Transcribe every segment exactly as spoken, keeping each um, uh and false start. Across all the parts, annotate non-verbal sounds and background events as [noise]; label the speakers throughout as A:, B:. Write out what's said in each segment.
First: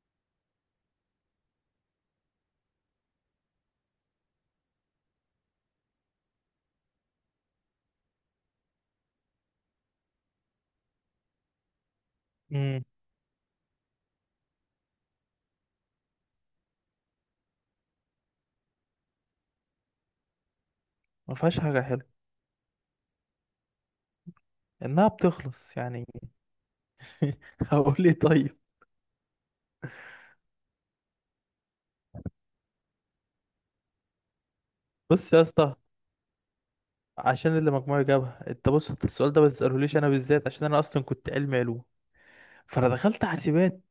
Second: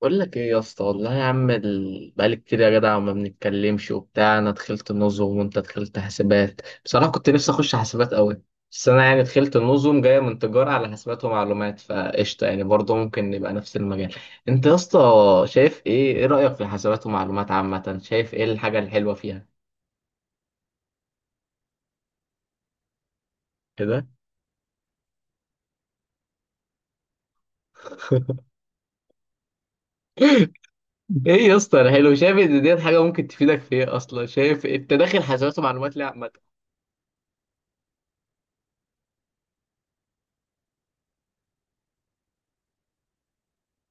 A: بقول لك ايه يا اسطى، والله يا عم، ال- بقالي كتير يا جدع ما بنتكلمش وبتاع. انا دخلت النظم وانت دخلت حاسبات. بصراحه كنت نفسي اخش حاسبات قوي. بس انا يعني دخلت النظم جايه من تجاره على حاسبات ومعلومات، فقشطه يعني
B: امم
A: برضه ممكن نبقى نفس المجال. انت يا اسطى شايف ايه ايه رايك في حاسبات ومعلومات عامه؟ شايف ايه الحاجه الحلوه فيها؟
B: ما فيهاش حاجه حلوه،
A: كده؟
B: انها بتخلص يعني. [laughs] هقول ايه
A: [laughs]
B: طيب؟
A: ايه يا اسطى الحلو؟ شايف ان ديت حاجه ممكن تفيدك في ايه اصلا؟ شايف إيه؟ انت داخل
B: بص يا
A: حاسبات
B: اسطى،
A: ومعلومات ليه عامه؟
B: عشان اللي مجموعي جابها، انت بص، انت السؤال ده ما تسالهوليش انا بالذات، عشان انا اصلا كنت علمي علوم، فانا دخلت حاسبات.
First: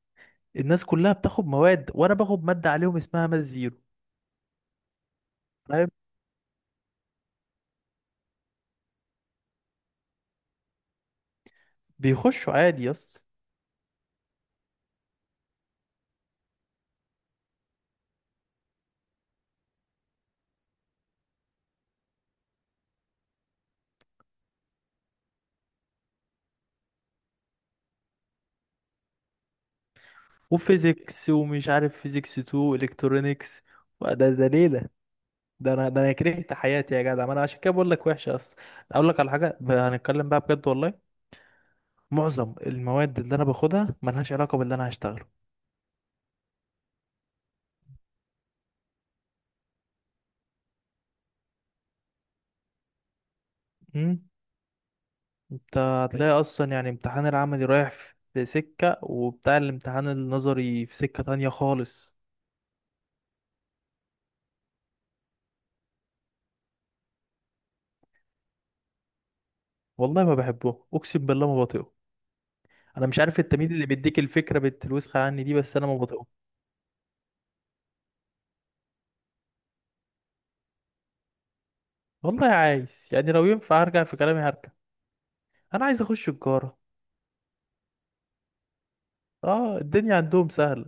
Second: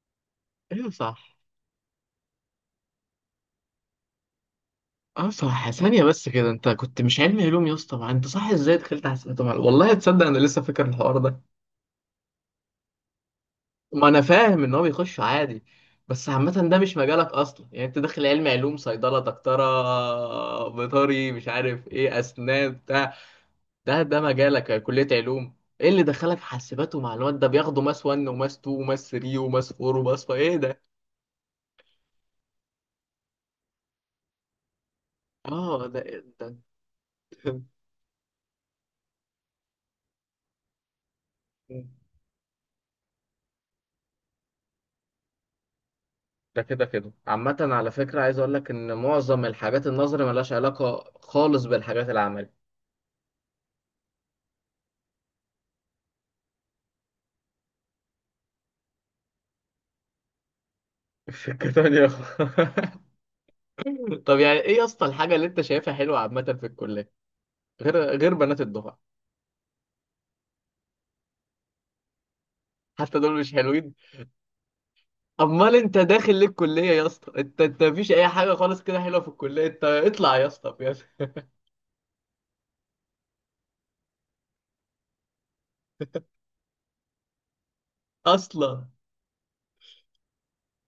B: الناس
A: ايوه
B: كلها
A: صح.
B: بتاخد مواد وانا باخد ماده عليهم اسمها ماس زيرو،
A: اه صح.
B: فاهم؟
A: ثانية بس كده، انت كنت مش علمي علوم يا اسطى، ما انت صح، ازاي دخلت حاسبات ومعلومات؟ والله تصدق انا لسه فاكر الحوار ده.
B: بيخشوا عادي يا اسطى.
A: ما انا فاهم ان هو بيخش عادي، بس عامة ده مش مجالك اصلا يعني. انت داخل علمي علوم، صيدلة، دكتورة، بيطري، مش عارف ايه، اسنان، بتاع. ده ده مجالك كلية علوم. ايه اللي دخلك حاسبات ومعلومات؟ ده بياخدوا ماس واحد وماس اتنين وماس تلاتة وماس اربعة وماس خمسة، ايه ده؟
B: وفيزيكس ومش عارف فيزيكس تو، الكترونيكس، وده ده ليله. ده
A: اه
B: انا
A: ده.
B: ده انا
A: ده
B: كرهت حياتي يا جدع، ما انا عشان كده بقول لك وحشه اصلا. اقول لك على حاجه، ب- هنتكلم بقى بجد والله.
A: [laughs]
B: معظم المواد اللي انا باخدها ملهاش علاقة باللي انا هشتغله.
A: ده كده كده عامة. على فكرة، عايز أقول لك إن معظم الحاجات النظري ملهاش علاقة خالص بالحاجات العملي.
B: امم انت هتلاقي اصلا يعني امتحان العملي رايح في في سكة وبتاع، الامتحان النظري في سكة
A: [laughs]
B: تانية
A: سكة تانية
B: خالص.
A: خالص. طب يعني إيه يا اسطى الحاجة اللي أنت شايفها حلوة عامة في الكلية، غير غير بنات الدفعة؟
B: والله ما بحبه، اقسم بالله ما بطيقه. انا
A: حتى
B: مش
A: دول
B: عارف
A: مش
B: التمييز اللي
A: حلوين؟
B: بيديك الفكرة بت- الوسخة عني دي،
A: أمال
B: بس انا
A: أنت
B: ما بطيقه.
A: داخل ليه الكلية يا اسطى؟ أنت أنت مفيش أي حاجة خالص كده حلوة في الكلية؟ أنت اطلع يا اسطى بجد.
B: والله عايز، يعني لو ينفع هرجع في كلامي هرجع. انا عايز اخش تجارة،
A: أصلا،
B: اه الدنيا عندهم سهلة.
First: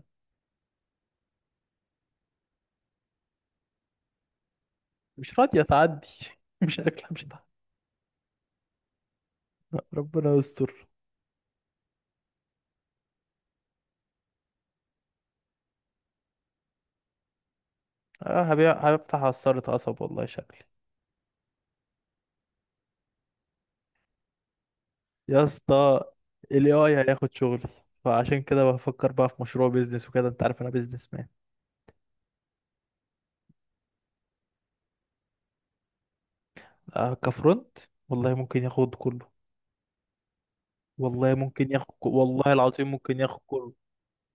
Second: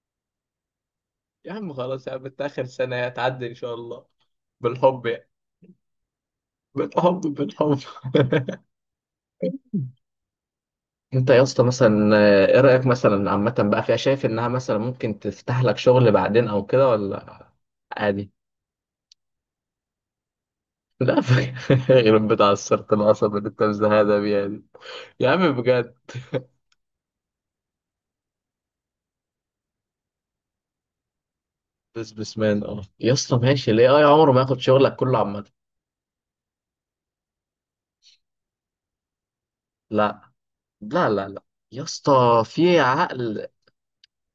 A: يا عم خلاص يا عم، أنت آخر سنة هتعدي إن شاء الله، بالحب يعني.
B: مش راضية تعدي. [laughs] مش شكلها
A: بالحب
B: مش هتعدي.
A: بالحب [laughs]
B: ربنا يستر.
A: انت يا اسطى مثلا، آه، ايه رأيك مثلا عامة بقى فيها؟ شايف انها مثلا ممكن تفتح لك شغل بعدين او كده، ولا عادي؟
B: اه، هبيع هفتح عصارة قصب والله شكلي.
A: لا. [laughs] غير بتاع السرطان العصب اللي انت مزهقها بيها دي. يا
B: يا
A: عم بجد.
B: اسطى ال إيه آي هياخد شغلي، فعشان كده بفكر بقى في مشروع بيزنس وكده، انت عارف انا بيزنس مان.
A: بزنس مان، اه يا اسطى ماشي، ليه اي عمره ما ياخد شغلك كله عامة.
B: آه، كفرونت، والله ممكن ياخد كله.
A: لا لا لا
B: والله
A: لا.
B: ممكن
A: يا
B: ياخد ك-
A: اسطى
B: والله
A: في
B: العظيم ممكن ياخد
A: عقل.
B: كله.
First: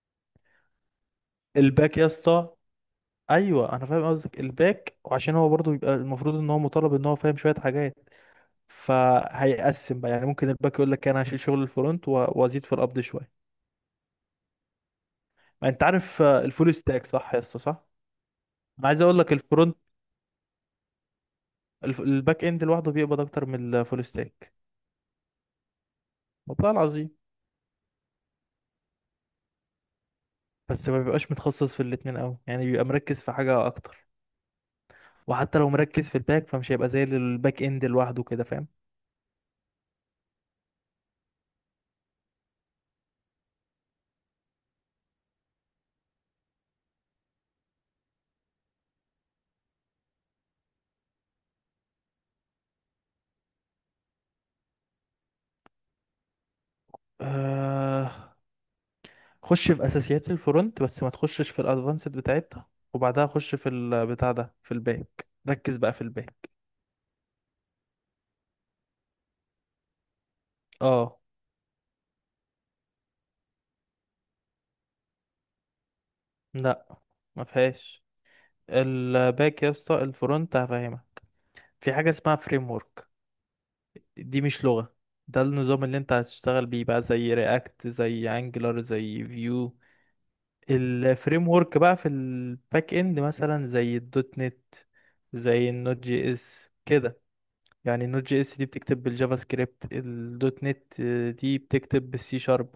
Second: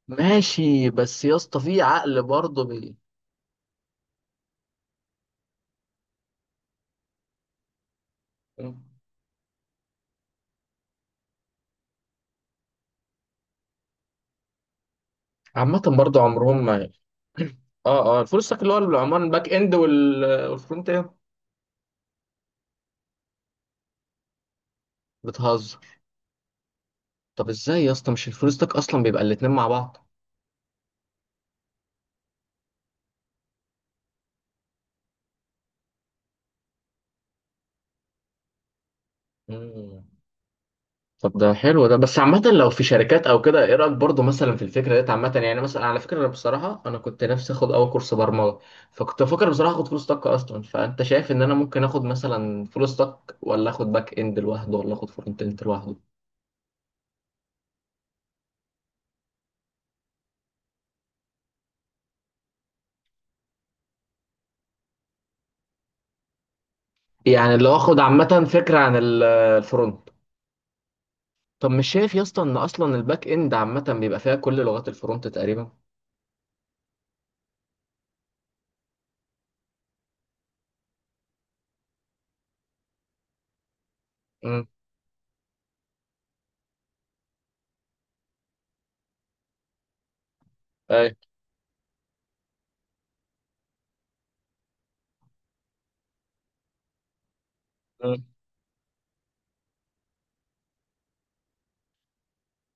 A: ماشي، بس يا اسطى في
B: الباك يا
A: عقل
B: اسطى،
A: برضه بي...
B: ايوه انا فاهم قصدك الباك، وعشان هو برضه بيبقى المفروض ان هو مطالب ان هو فاهم شويه حاجات، فهيقسم بقى. يعني ممكن الباك يقول لك انا هشيل شغل الفرونت و- وازيد في القبض شويه. ما
A: عامة
B: انت
A: برضه
B: عارف، آه،
A: عمرهم
B: الفول
A: ما.
B: ستاك صح يا اسطى، صح؟
A: اه اه الفول ستاك اللي هو
B: انا عايز اقول
A: العمال
B: لك
A: الباك اند
B: الفرونت،
A: وال- آه، والفرونت اند.
B: الف- الباك اند لوحده بيقبض اكتر من الفول ستاك.
A: بتهزر.
B: والله العظيم.
A: طب ازاي يا اسطى؟ مش الفلوسك اصلا بيبقى الاتنين مع بعض.
B: بس ما بيبقاش متخصص في الاتنين قوي، يعني بيبقى مركز في حاجة اكتر. وحتى لو مركز في الباك، فمش هيبقى زي الباك اند لوحده كده، فاهم.
A: مم. طب ده حلو ده، بس عامة لو في شركات او كده ايه رأيك برضه مثلا في الفكرة ديت عامة؟ يعني مثلا على فكرة، انا بصراحة انا كنت نفسي اخد اول كورس برمجة. فكنت بفكر بصراحة اخد فلوس طاقة اصلا، فانت شايف ان انا ممكن اخد مثلا فلوس طاقة، ولا اخد باك اند لوحده، ولا اخد فرونت اند لوحده؟
B: آه... خش في اساسيات الفرونت بس ما تخشش في الادفانسد بتاعتها، وبعدها خش في البتاع ده في الباك، ركز بقى في الباك.
A: يعني لو اخد عامة فكرة عن ال- الفرونت.
B: اه،
A: طب مش شايف يا اسطى ان اصلا الباك اند عامة بيبقى فيها كل لغات الفرونت تقريبا؟
B: لا، ما فيهاش. الباك يا اسطى، الفرونت هفهمك. في حاجة اسمها فريم ورك، دي مش
A: امم.
B: لغة، ده النظام اللي انت هتشتغل بيه بقى، زي رياكت، زي انجلر، زي فيو.
A: اي،
B: الفريم ورك بقى في الباك اند مثلا زي الدوت نت، زي النوت جي اس كده. يعني النوت جي اس دي بتكتب بالجافا سكريبت، الدوت نت دي بتكتب بالسي شارب.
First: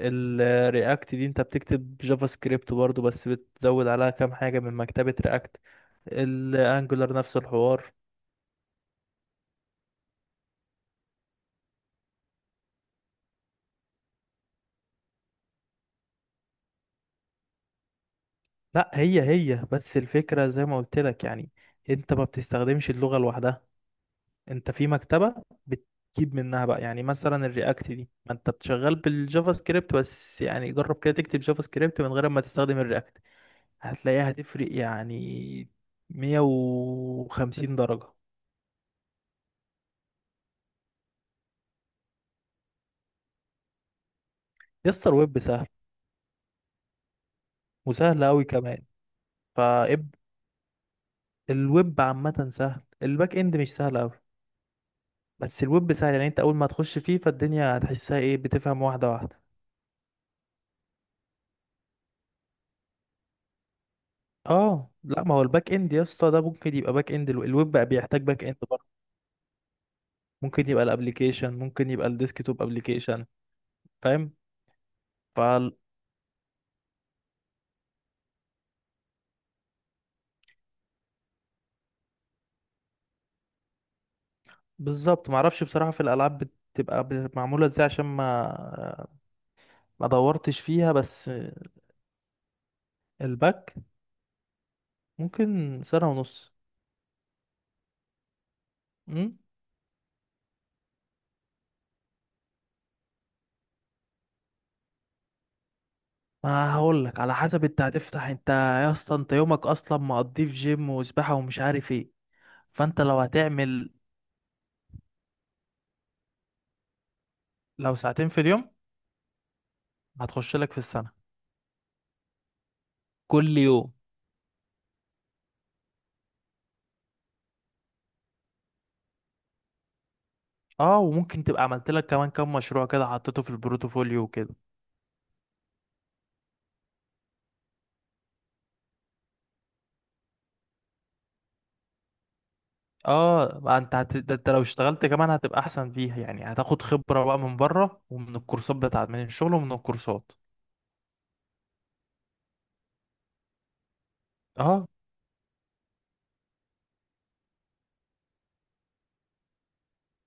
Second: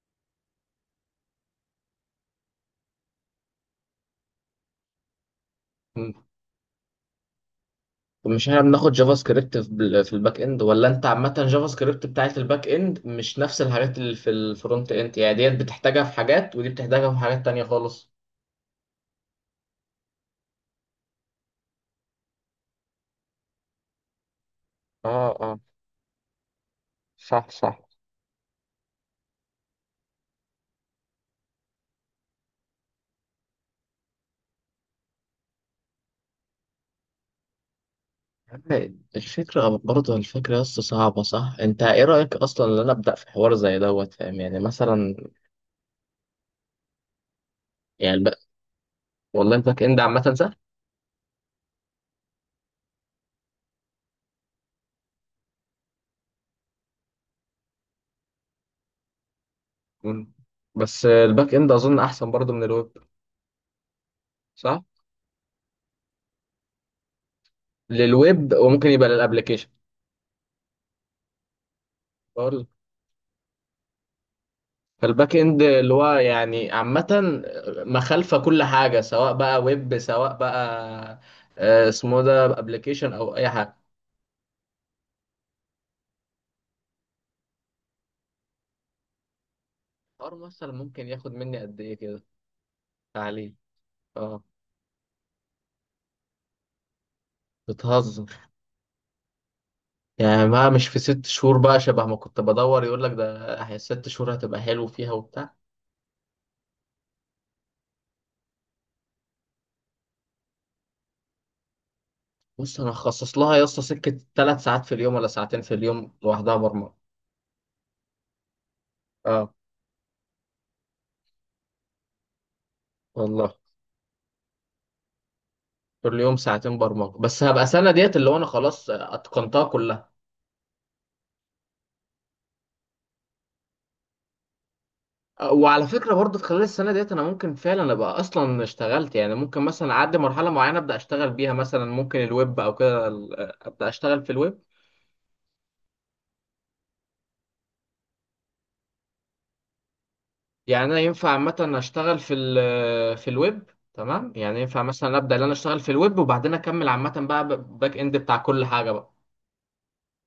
B: الرياكت دي انت بتكتب جافا سكريبت برضو، بس بتزود عليها كام حاجة من مكتبة رياكت. الانجولار نفس الحوار.
A: مش احنا بناخد جافا سكريبت في بال- في الباك اند؟ ولا انت عامة جافا سكريبت بتاعت الباك اند مش نفس الحاجات اللي في الفرونت اند، يعني ديت بتحتاجها في حاجات ودي بتحتاجها في حاجات تانية خالص؟
B: لا، هي هي. بس الفكرة زي ما قلت لك يعني، انت ما بتستخدمش اللغة لوحدها، انت في
A: اه
B: مكتبة
A: اه.
B: بتجيب منها بقى. يعني مثلا
A: صح صح.
B: الرياكت دي، ما انت بتشغل بالجافا سكريبت بس، يعني جرب كده تكتب جافا سكريبت من غير ما تستخدم الرياكت، هتلاقيها هتفرق يعني مية وخمسين درجة.
A: الفكرة برضه الفكرة بس صعبة صح؟ أنت إيه رأيك أصلا إن أنا أبدأ في حوار زي دوت؟ فاهم يعني
B: يستر،
A: مثلا.
B: ويب سهل،
A: يعني
B: وسهل
A: الب...
B: قوي كمان.
A: والله الباك إند
B: فاب،
A: عامة سهل.
B: الويب عامة سهل، الباك اند مش سهل قوي، بس الويب سهل. يعني انت اول ما تخش فيه فالدنيا هتحسها ايه، بتفهم واحدة واحدة.
A: مم. بس الباك إند أظن أحسن برضه من الويب، صح؟
B: اه، لا، ما هو الباك اند يا اسطى ده ممكن يبقى باك اند. الويب بقى بيحتاج باك
A: للويب،
B: اند،
A: وممكن يبقى للأبليكيشن.
B: ممكن يبقى الابليكيشن، ممكن يبقى الديسكتوب ابليكيشن، فاهم.
A: فالباك اند
B: فال-
A: اللي هو يعني عامة مخالفة كل حاجة، سواء بقى ويب، سواء بقى آه، اسمه ده ابلكيشن او اي حاجة.
B: بالظبط، معرفش بصراحة في الالعاب بتبقى ب- معمولة ازاي، عشان ما ما
A: الحوار
B: دورتش
A: مثلا
B: فيها
A: ممكن
B: بس.
A: ياخد مني قد ايه كده تعليم؟
B: الباك
A: اه.
B: ممكن سنة ونص.
A: بتهزر.
B: امم
A: يعني بقى مش في ست شهور بقى، شبه ما كنت بدور يقول لك ده، هي ست شهور هتبقى حلو فيها وبتاع.
B: ما هقول لك على حسب، انت هتفتح، انت يا اسطى انت يومك اصلا مقضيه في جيم وسباحة ومش عارف ايه.
A: بص انا
B: فانت لو
A: هخصص لها يا اسطى
B: هتعمل،
A: سكة ثلاث ساعات في اليوم، ولا ساعتين في اليوم لوحدها برمجة.
B: لو ساعتين في اليوم،
A: اه.
B: هتخش لك في السنة
A: والله.
B: كل يوم.
A: كل يوم ساعتين برمجة بس هبقى سنة ديت اللي هو انا خلاص اتقنتها كلها.
B: اه، وممكن تبقى عملت لك كمان كام مشروع كده حطيته في البروتوفوليو وكده.
A: وعلى فكرة برضه خلال السنة ديت أنا ممكن فعلا أبقى أصلا اشتغلت، يعني ممكن مثلا أعدي مرحلة معينة أبدأ أشتغل بيها، مثلا ممكن الويب أو كده ال-
B: اه، ما
A: أبدأ
B: انت هت...
A: أشتغل في
B: ده انت
A: الويب.
B: لو اشتغلت كمان هتبقى احسن فيها، يعني هتاخد خبرة بقى من بره ومن الكورسات، بتاعت من الشغل ومن الكورسات.
A: يعني أنا ينفع عامة أشتغل في ال في الويب تمام؟ يعني ينفع
B: اه
A: مثلا أبدأ إن أنا أشتغل في الويب وبعدين أكمل عامة بقى ب- باك إند بتاع كل حاجة بقى؟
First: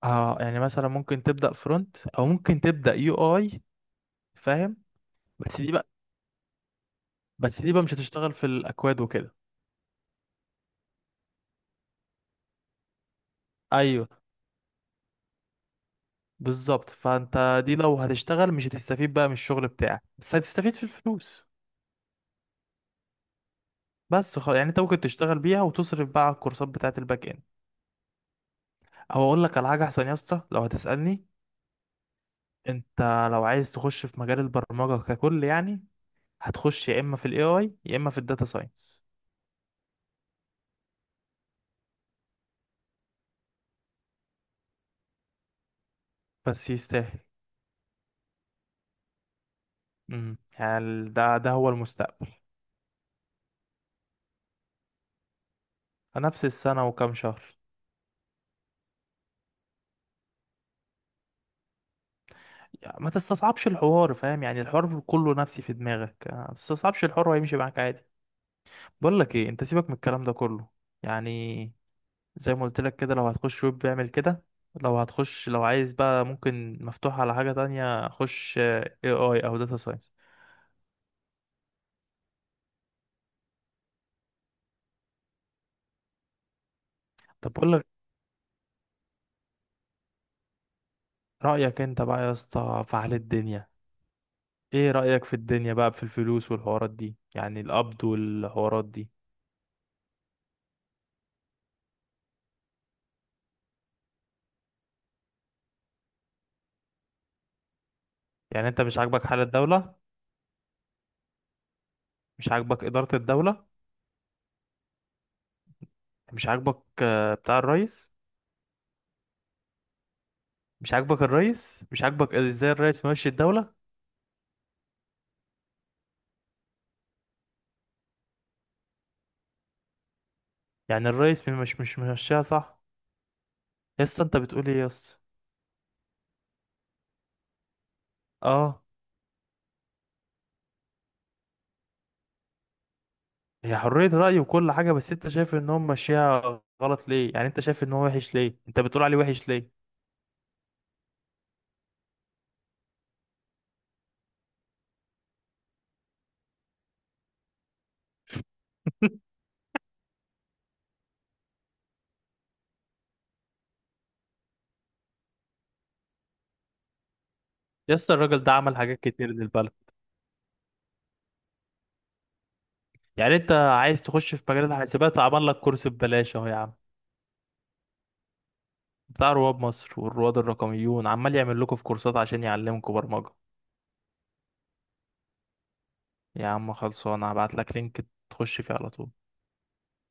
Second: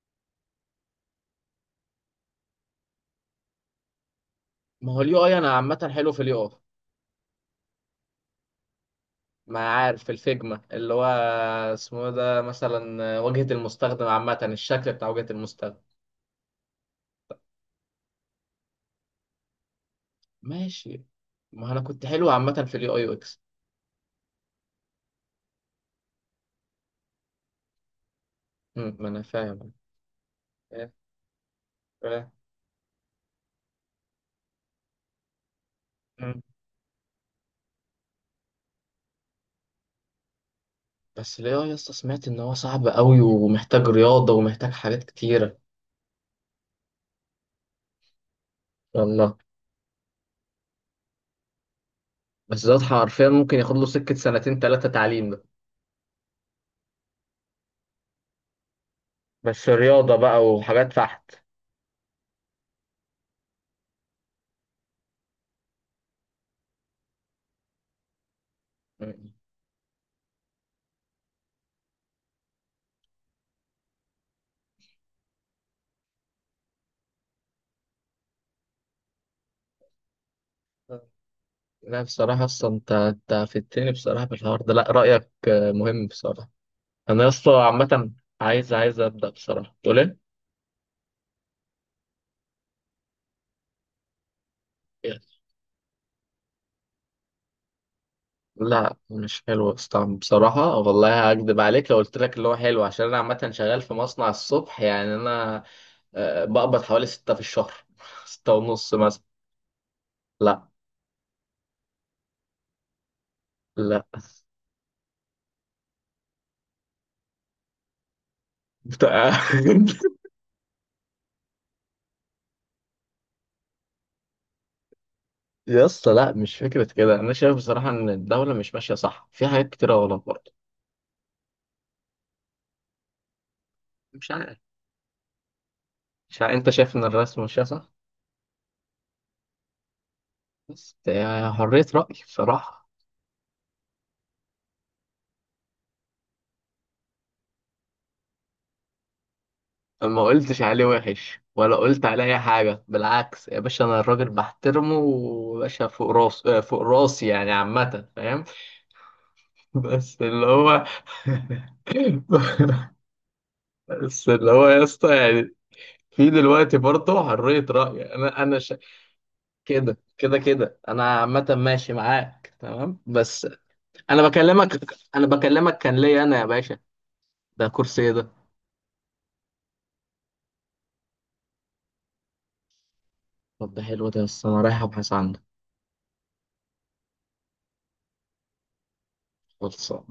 B: اه، يعني مثلا ممكن تبدأ فرونت او ممكن تبدأ يو اي، فاهم.
A: ما هو اليو أي أنا
B: بس دي بقى
A: عامة حلو في اليو أي.
B: بس دي بقى مش هتشتغل في الاكواد وكده.
A: ما عارف في الفيجما اللي هو اسمه إيه ده، مثلا واجهة المستخدم
B: ايوه
A: عامة، الشكل بتاع واجهة المستخدم.
B: بالظبط، فانت دي لو هتشتغل مش هتستفيد بقى من الشغل بتاعك، بس هتستفيد في
A: ماشي.
B: الفلوس.
A: ما أنا كنت حلو عامة في اليو أي.
B: بس خلاص، يعني انت ممكن تشتغل بيها وتصرف بقى على الكورسات بتاعت الباك اند.
A: مم، ما انا
B: او اقول لك على
A: فاهم.
B: حاجه احسن يا اسطى لو
A: فاهم-
B: هتسالني،
A: فاهم.
B: انت لو عايز تخش في مجال البرمجة ككل يعني،
A: مم.
B: هتخش يا اما في الاي اي يا اما في الداتا ساينس،
A: بس ليه يا اسطى؟ سمعت ان هو صعب قوي ومحتاج رياضه ومحتاج حاجات كتيره.
B: بس يستاهل.
A: والله.
B: امم يعني ال- ده ده هو المستقبل.
A: بس ده حرفيا ممكن ياخد له سكه سنتين ثلاثه تعليم ده.
B: نفس السنة وكام شهر.
A: بس رياضه بقى وحاجات فحت.
B: يعني ما تستصعبش الحوار، فاهم يعني الحوار كله نفسي في دماغك. آه، ما تستصعبش الحوار وهيمشي معاك عادي. بقول
A: مم.
B: لك ايه، انت سيبك من الكلام ده كله يعني. زي ما قلت لك كده، لو هتخش ويب اعمل كده. لو هتخش لو عايز بقى، ممكن مفتوح على حاجة تانية، خش اي اي او داتا ساينس.
A: لا بصراحه اصلا، انت انت فدتني بصراحه في الحوار ده، لا رايك آه، مهم بصراحه. انا يا اسطى
B: طب بقول لك،
A: عامه عايز عايز ابدا بصراحه، تقول
B: رأيك انت بقى يا اسطى في حال الدنيا، ايه
A: ايه؟
B: رأيك في الدنيا بقى، في الفلوس والحوارات دي، يعني القبض والحوارات
A: لا
B: دي.
A: مش حلو يا اسطى بصراحة، والله هكدب عليك لو قلت لك اللي هو حلو، عشان أنا عامة شغال في مصنع الصبح، يعني أنا آه، بقبض حوالي ستة في الشهر. [laughs] ستة
B: يعني انت
A: ونص
B: مش
A: مثلا.
B: عاجبك حال الدولة،
A: لا.
B: مش عاجبك إدارة الدولة،
A: لا
B: مش عاجبك، آه، بتاع الرئيس،
A: بتاع-
B: مش عاجبك الرئيس، مش عاجبك ازاي الرئيس ماشي الدولة،
A: [laughs] يا اسطى لا مش فكرة كده، أنا شايف بصراحة إن الدولة مش ماشية صح في حاجات كتيرة غلط برضه.
B: يعني الرئيس مش مش ممشيها صح. يا اسطى
A: مش
B: انت
A: عارف.
B: بتقول ايه يا اسطى؟
A: مش عارف، أنت شايف إن الرئيس ماشية صح؟
B: اه.
A: بس هي حرية رأي بصراحة.
B: هي حرية رأي وكل حاجة، بس انت شايف ان هم ماشيها غلط ليه، يعني انت شايف ان هو وحش ليه، انت بتقول عليه وحش ليه؟
A: ما قلتش عليه وحش ولا قلت عليه اي حاجه، بالعكس يا باشا انا الراجل بحترمه وباشا فوق راس، آه، فوق راسي يعني عامه، فاهم؟
B: [laughs]
A: [laughs] بس اللي هو. [laughs] بس اللي هو يا اسطى يعني، في دلوقتي برضه حريه
B: يا اسطى
A: راي، انا
B: الراجل ده
A: انا ش...
B: عمل حاجات كتير للبلد.
A: كده كده كده انا عامه ماشي معاك تمام
B: يعني
A: بس.
B: انت عايز
A: انا
B: تخش في مجال
A: بكلمك.
B: الحاسبات
A: انا
B: عمل لك
A: بكلمك
B: كورس
A: كان ليا
B: ببلاش
A: انا يا
B: اهو يا عم،
A: باشا، ده كرسي ايه ده؟
B: بتاع رواد مصر والرواد الرقميون عمال يعمل لكم في كورسات عشان يعلمكم برمجة.
A: طب ده حلو ده يا اسطى، انا رايح ابحث عنه.
B: يا عم خلصانه، هبعت لك لينك تخش فيه على طول.
A: خلصان